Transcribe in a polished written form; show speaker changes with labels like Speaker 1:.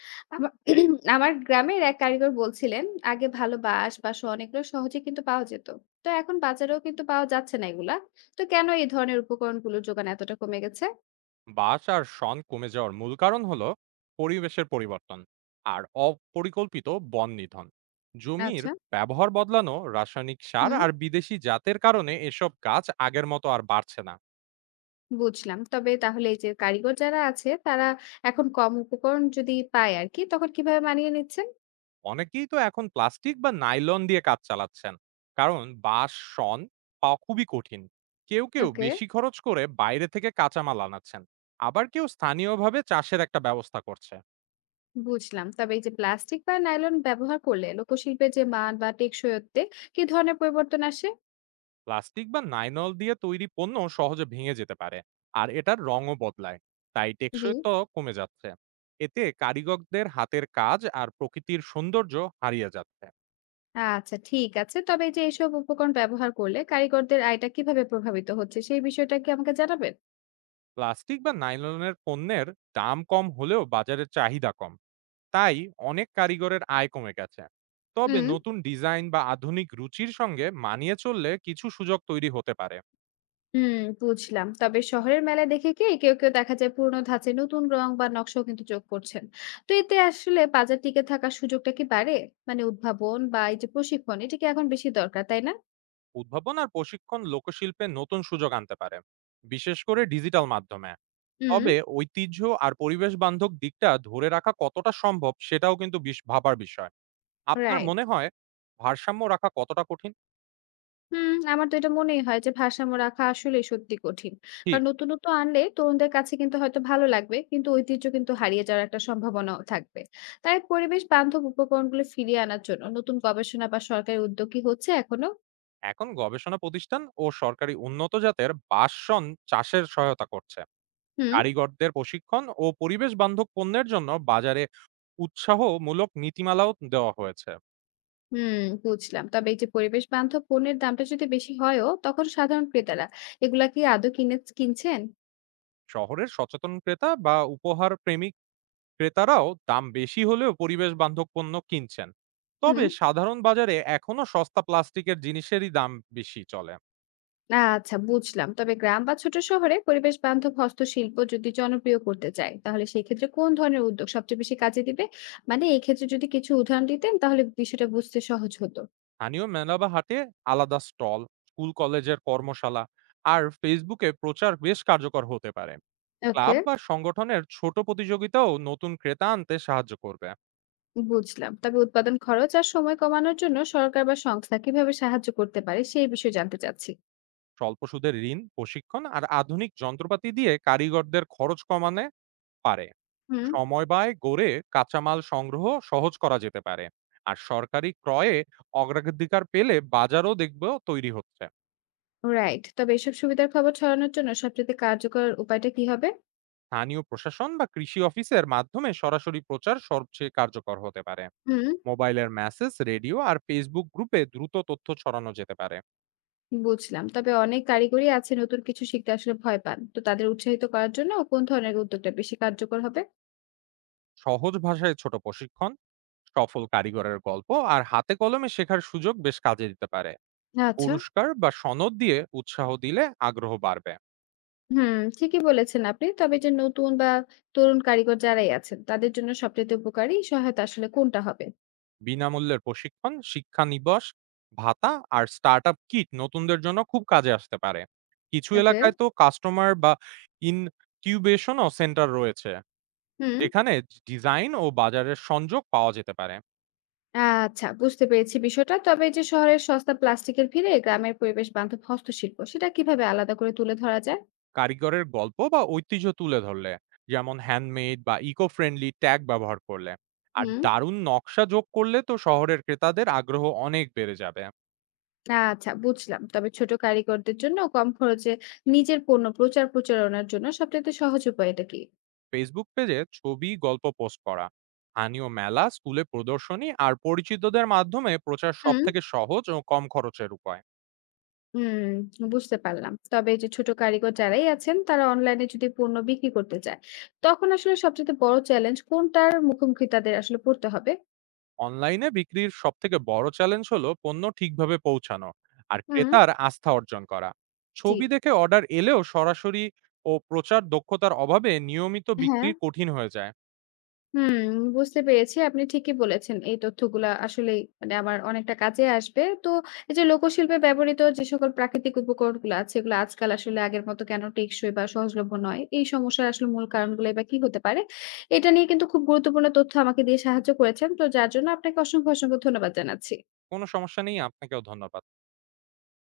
Speaker 1: আমা আমার গ্রামের এক কারিগর বলছিলেন, আগে ভালো বাঁশ বা শন এগুলো সহজে কিন্তু পাওয়া যেত। তো এখন বাজারেও কিন্তু পাওয়া যাচ্ছে না এগুলা। তো কেন এই ধরনের উপকরণগুলোর যোগান এতটা কমে গেছে?
Speaker 2: বাস আর শন কমে যাওয়ার মূল কারণ হলো পরিবেশের পরিবর্তন আর অপরিকল্পিত বন নিধন, জমির
Speaker 1: আচ্ছা,
Speaker 2: ব্যবহার বদলানো, রাসায়নিক সার
Speaker 1: হুম,
Speaker 2: আর বিদেশি জাতের কারণে এসব গাছ আগের মতো আর বাড়ছে না।
Speaker 1: বুঝলাম। তবে তাহলে এই যে কারিগর যারা আছে তারা এখন কম উপকরণ যদি পায় আরকি, তখন কিভাবে মানিয়ে নিচ্ছেন?
Speaker 2: অনেকেই তো এখন প্লাস্টিক বা নাইলন দিয়ে কাজ চালাচ্ছেন, কারণ বাঁশ শন পাওয়া খুবই কঠিন। কেউ কেউ
Speaker 1: ওকে,
Speaker 2: বেশি খরচ করে বাইরে থেকে কাঁচামাল আনাচ্ছেন, আবার কেউ স্থানীয়ভাবে চাষের একটা ব্যবস্থা করছে।
Speaker 1: বুঝলাম। তবে এই যে প্লাস্টিক বা নাইলন ব্যবহার করলে লোকশিল্পের যে মান বা টেকসইতে কি ধরনের পরিবর্তন আসে?
Speaker 2: প্লাস্টিক বা নাইনল দিয়ে তৈরি পণ্য সহজে ভেঙে যেতে পারে, আর এটার রঙও বদলায়, তাই
Speaker 1: জি।
Speaker 2: টেকসই তো কমে যাচ্ছে। এতে কারিগরদের হাতের কাজ আর প্রকৃতির সৌন্দর্য হারিয়ে যাচ্ছে।
Speaker 1: আচ্ছা ঠিক আছে। তবে এই যে এসব উপকরণ ব্যবহার করলে কারিগরদের আয়টা কিভাবে প্রভাবিত হচ্ছে সেই বিষয়টা কি আমাকে জানাবেন?
Speaker 2: প্লাস্টিক বা নাইলনের পণ্যের দাম কম হলেও বাজারে চাহিদা কম, তাই অনেক কারিগরের আয় কমে গেছে। তবে
Speaker 1: হুম,
Speaker 2: নতুন ডিজাইন বা আধুনিক রুচির সঙ্গে মানিয়ে চললে কিছু সুযোগ তৈরি হতে পারে।
Speaker 1: হুম, বুঝলাম। তবে শহরের মেলায় দেখে কি কেউ কেউ দেখা যায় পুরোনো ধাঁচে নতুন রং বা নকশাও কিন্তু যোগ করছেন। তো এতে আসলে বাজার টিকে থাকার সুযোগটা কি বাড়ে? মানে উদ্ভাবন বা এই যে প্রশিক্ষণ এটা কি এখন বেশি দরকার, তাই না?
Speaker 2: উদ্ভাবন আর প্রশিক্ষণ লোকশিল্পে নতুন সুযোগ আনতে পারে, বিশেষ করে ডিজিটাল মাধ্যমে।
Speaker 1: হুম,
Speaker 2: তবে ঐতিহ্য আর পরিবেশ বান্ধব দিকটা ধরে রাখা কতটা সম্ভব সেটাও কিন্তু বিশ ভাবার বিষয়। আপনার
Speaker 1: রাইট।
Speaker 2: মনে হয় ভারসাম্য রাখা কতটা কঠিন?
Speaker 1: হুম, আমার তো এটা মনেই হয় যে ভারসাম্য রাখা আসলেই সত্যি কঠিন।
Speaker 2: ঠিক,
Speaker 1: কারণ নতুনত্ব আনলে তরুণদের কাছে কিন্তু হয়তো ভালো লাগবে, কিন্তু ঐতিহ্য কিন্তু হারিয়ে যাওয়ার একটা সম্ভাবনাও থাকবে। তাই পরিবেশ বান্ধব উপকরণগুলো ফিরিয়ে আনার জন্য নতুন গবেষণা বা সরকারি উদ্যোগ কি হচ্ছে এখনো?
Speaker 2: এখন গবেষণা প্রতিষ্ঠান ও সরকারি উন্নত জাতের বাঁশসন চাষের সহায়তা করছে।
Speaker 1: হুম,
Speaker 2: কারিগরদের প্রশিক্ষণ ও পরিবেশ বান্ধব পণ্যের জন্য বাজারে উৎসাহমূলক নীতিমালাও দেওয়া হয়েছে।
Speaker 1: হুম, বুঝলাম। তবে এই যে পরিবেশ বান্ধব পণ্যের দামটা যদি বেশি হয়ও, তখন সাধারণ ক্রেতারা এগুলা কি আদৌ কিনে কিনছেন?
Speaker 2: শহরের সচেতন ক্রেতা বা উপহার প্রেমী ক্রেতারাও দাম বেশি হলেও পরিবেশ বান্ধব পণ্য কিনছেন। তবে
Speaker 1: হুম।
Speaker 2: সাধারণ বাজারে এখনো সস্তা প্লাস্টিকের জিনিসেরই দাম বেশি চলে।
Speaker 1: না, আচ্ছা বুঝলাম। তবে গ্রাম বা ছোট শহরে পরিবেশ বান্ধব হস্তশিল্প যদি জনপ্রিয় করতে চাই, তাহলে সেই ক্ষেত্রে কোন ধরনের উদ্যোগ সবচেয়ে বেশি কাজে দিবে? মানে এই ক্ষেত্রে যদি কিছু উদাহরণ দিতেন তাহলে বিষয়টা বুঝতে সহজ হতো।
Speaker 2: স্থানীয় মেলা বা হাটে আলাদা স্টল, স্কুল কলেজের কর্মশালা আর ফেসবুকে প্রচার বেশ কার্যকর হতে পারে।
Speaker 1: ওকে,
Speaker 2: ক্লাব বা সংগঠনের ছোট প্রতিযোগিতাও নতুন ক্রেতা আনতে সাহায্য করবে।
Speaker 1: বুঝলাম। তবে উৎপাদন খরচ আর সময় কমানোর জন্য সরকার বা সংস্থা কিভাবে সাহায্য করতে পারে সেই বিষয়ে জানতে চাচ্ছি।
Speaker 2: স্বল্প সুদের ঋণ, প্রশিক্ষণ আর আধুনিক যন্ত্রপাতি দিয়ে কারিগরদের খরচ কমানো পারে।
Speaker 1: হুম,
Speaker 2: সমবায় গড়ে কাঁচামাল সংগ্রহ সহজ করা যেতে পারে। আর সরকারি ক্রয়ে অগ্রাধিকার পেলে বাজারও দেখব তৈরি হচ্ছে।
Speaker 1: রাইট। তবে এসব সুবিধার খবর ছড়ানোর জন্য সবচেয়ে কার্যকর উপায়টা কি হবে?
Speaker 2: স্থানীয় প্রশাসন বা কৃষি অফিসের মাধ্যমে সরাসরি প্রচার সবচেয়ে কার্যকর হতে পারে।
Speaker 1: হুম।
Speaker 2: মোবাইলের মেসেজ, রেডিও আর ফেসবুক গ্রুপে দ্রুত তথ্য ছড়ানো যেতে পারে।
Speaker 1: বুঝলাম। তবে অনেক কারিগরই আছে নতুন কিছু শিখতে আসলে ভয় পান। তো তাদের উৎসাহিত করার জন্য কোন ধরনের উদ্যোগটা বেশি কার্যকর হবে?
Speaker 2: সহজ ভাষায় ছোট প্রশিক্ষণ, সফল কারিগরের গল্প আর হাতে কলমে শেখার সুযোগ বেশ কাজে দিতে পারে।
Speaker 1: আচ্ছা।
Speaker 2: পুরস্কার বা সনদ দিয়ে উৎসাহ দিলে আগ্রহ বাড়বে।
Speaker 1: হুম, ঠিকই বলেছেন আপনি। তবে যে নতুন বা তরুণ কারিগর যারাই আছেন তাদের জন্য সবচাইতে উপকারী সহায়তা আসলে কোনটা হবে?
Speaker 2: বিনামূল্যের প্রশিক্ষণ, শিক্ষানিবস, ভাতা আর স্টার্টআপ কিট নতুনদের জন্য খুব কাজে আসতে পারে। কিছু
Speaker 1: ওকে।
Speaker 2: এলাকায় তো কাস্টমার বা ইনকিউবেশনও সেন্টার রয়েছে,
Speaker 1: হুম,
Speaker 2: যেখানে ডিজাইন ও বাজারের সংযোগ পাওয়া যেতে পারে।
Speaker 1: আচ্ছা বুঝতে পেরেছি বিষয়টা। তবে যে শহরের সস্তা প্লাস্টিকের ভিড়ে গ্রামের পরিবেশ বান্ধব হস্তশিল্প সেটা কিভাবে আলাদা করে তুলে ধরা যায়?
Speaker 2: কারিগরের গল্প বা ঐতিহ্য তুলে ধরলে, যেমন হ্যান্ডমেড বা ইকো ফ্রেন্ডলি ট্যাগ ব্যবহার করলে আর
Speaker 1: হুম।
Speaker 2: দারুণ নকশা যোগ করলে তো শহরের ক্রেতাদের আগ্রহ অনেক বেড়ে যাবে।
Speaker 1: আচ্ছা বুঝলাম। তবে ছোট কারিগরদের জন্য কম খরচে নিজের পণ্য প্রচারণার জন্য সবচাইতে সহজ উপায় এটা কি?
Speaker 2: ফেসবুক পেজে ছবি গল্প পোস্ট করা, স্থানীয় মেলা, স্কুলে প্রদর্শনী আর পরিচিতদের মাধ্যমে প্রচার সব
Speaker 1: হুম,
Speaker 2: থেকে সহজ ও কম খরচের উপায়।
Speaker 1: হুম, বুঝতে পারলাম। তবে এই যে ছোট কারিগর যারাই আছেন তারা অনলাইনে যদি পণ্য বিক্রি করতে চায়, তখন আসলে সবচেয়ে বড় চ্যালেঞ্জ কোনটার মুখোমুখি তাদের আসলে পড়তে হবে?
Speaker 2: অনলাইনে বিক্রির সব থেকে বড় চ্যালেঞ্জ হলো পণ্য ঠিকভাবে পৌঁছানো আর
Speaker 1: হুম,
Speaker 2: ক্রেতার আস্থা অর্জন করা।
Speaker 1: জি।
Speaker 2: ছবি দেখে অর্ডার এলেও সরাসরি ও প্রচার দক্ষতার অভাবে নিয়মিত
Speaker 1: হ্যাঁ,
Speaker 2: বিক্রি কঠিন হয়ে যায়।
Speaker 1: হুম, বুঝতে পেরেছি। আপনি ঠিকই বলেছেন। এই তথ্যগুলা আসলেই মানে আমার অনেকটা কাজে আসবে। তো এই যে লোকশিল্পে ব্যবহৃত যে সকল প্রাকৃতিক উপকরণগুলো আছে, এগুলো আজকাল আসলে আগের মতো কেন টেকসই বা সহজলভ্য নয়? এই সমস্যার আসলে মূল কারণগুলাই বা কি হতে পারে? এটা নিয়ে কিন্তু খুব গুরুত্বপূর্ণ তথ্য আমাকে দিয়ে সাহায্য করেছেন। তো যার জন্য আপনাকে অসংখ্য, অসংখ্য ধন্যবাদ জানাচ্ছি।
Speaker 2: কোনো সমস্যা নেই, আপনাকেও ধন্যবাদ।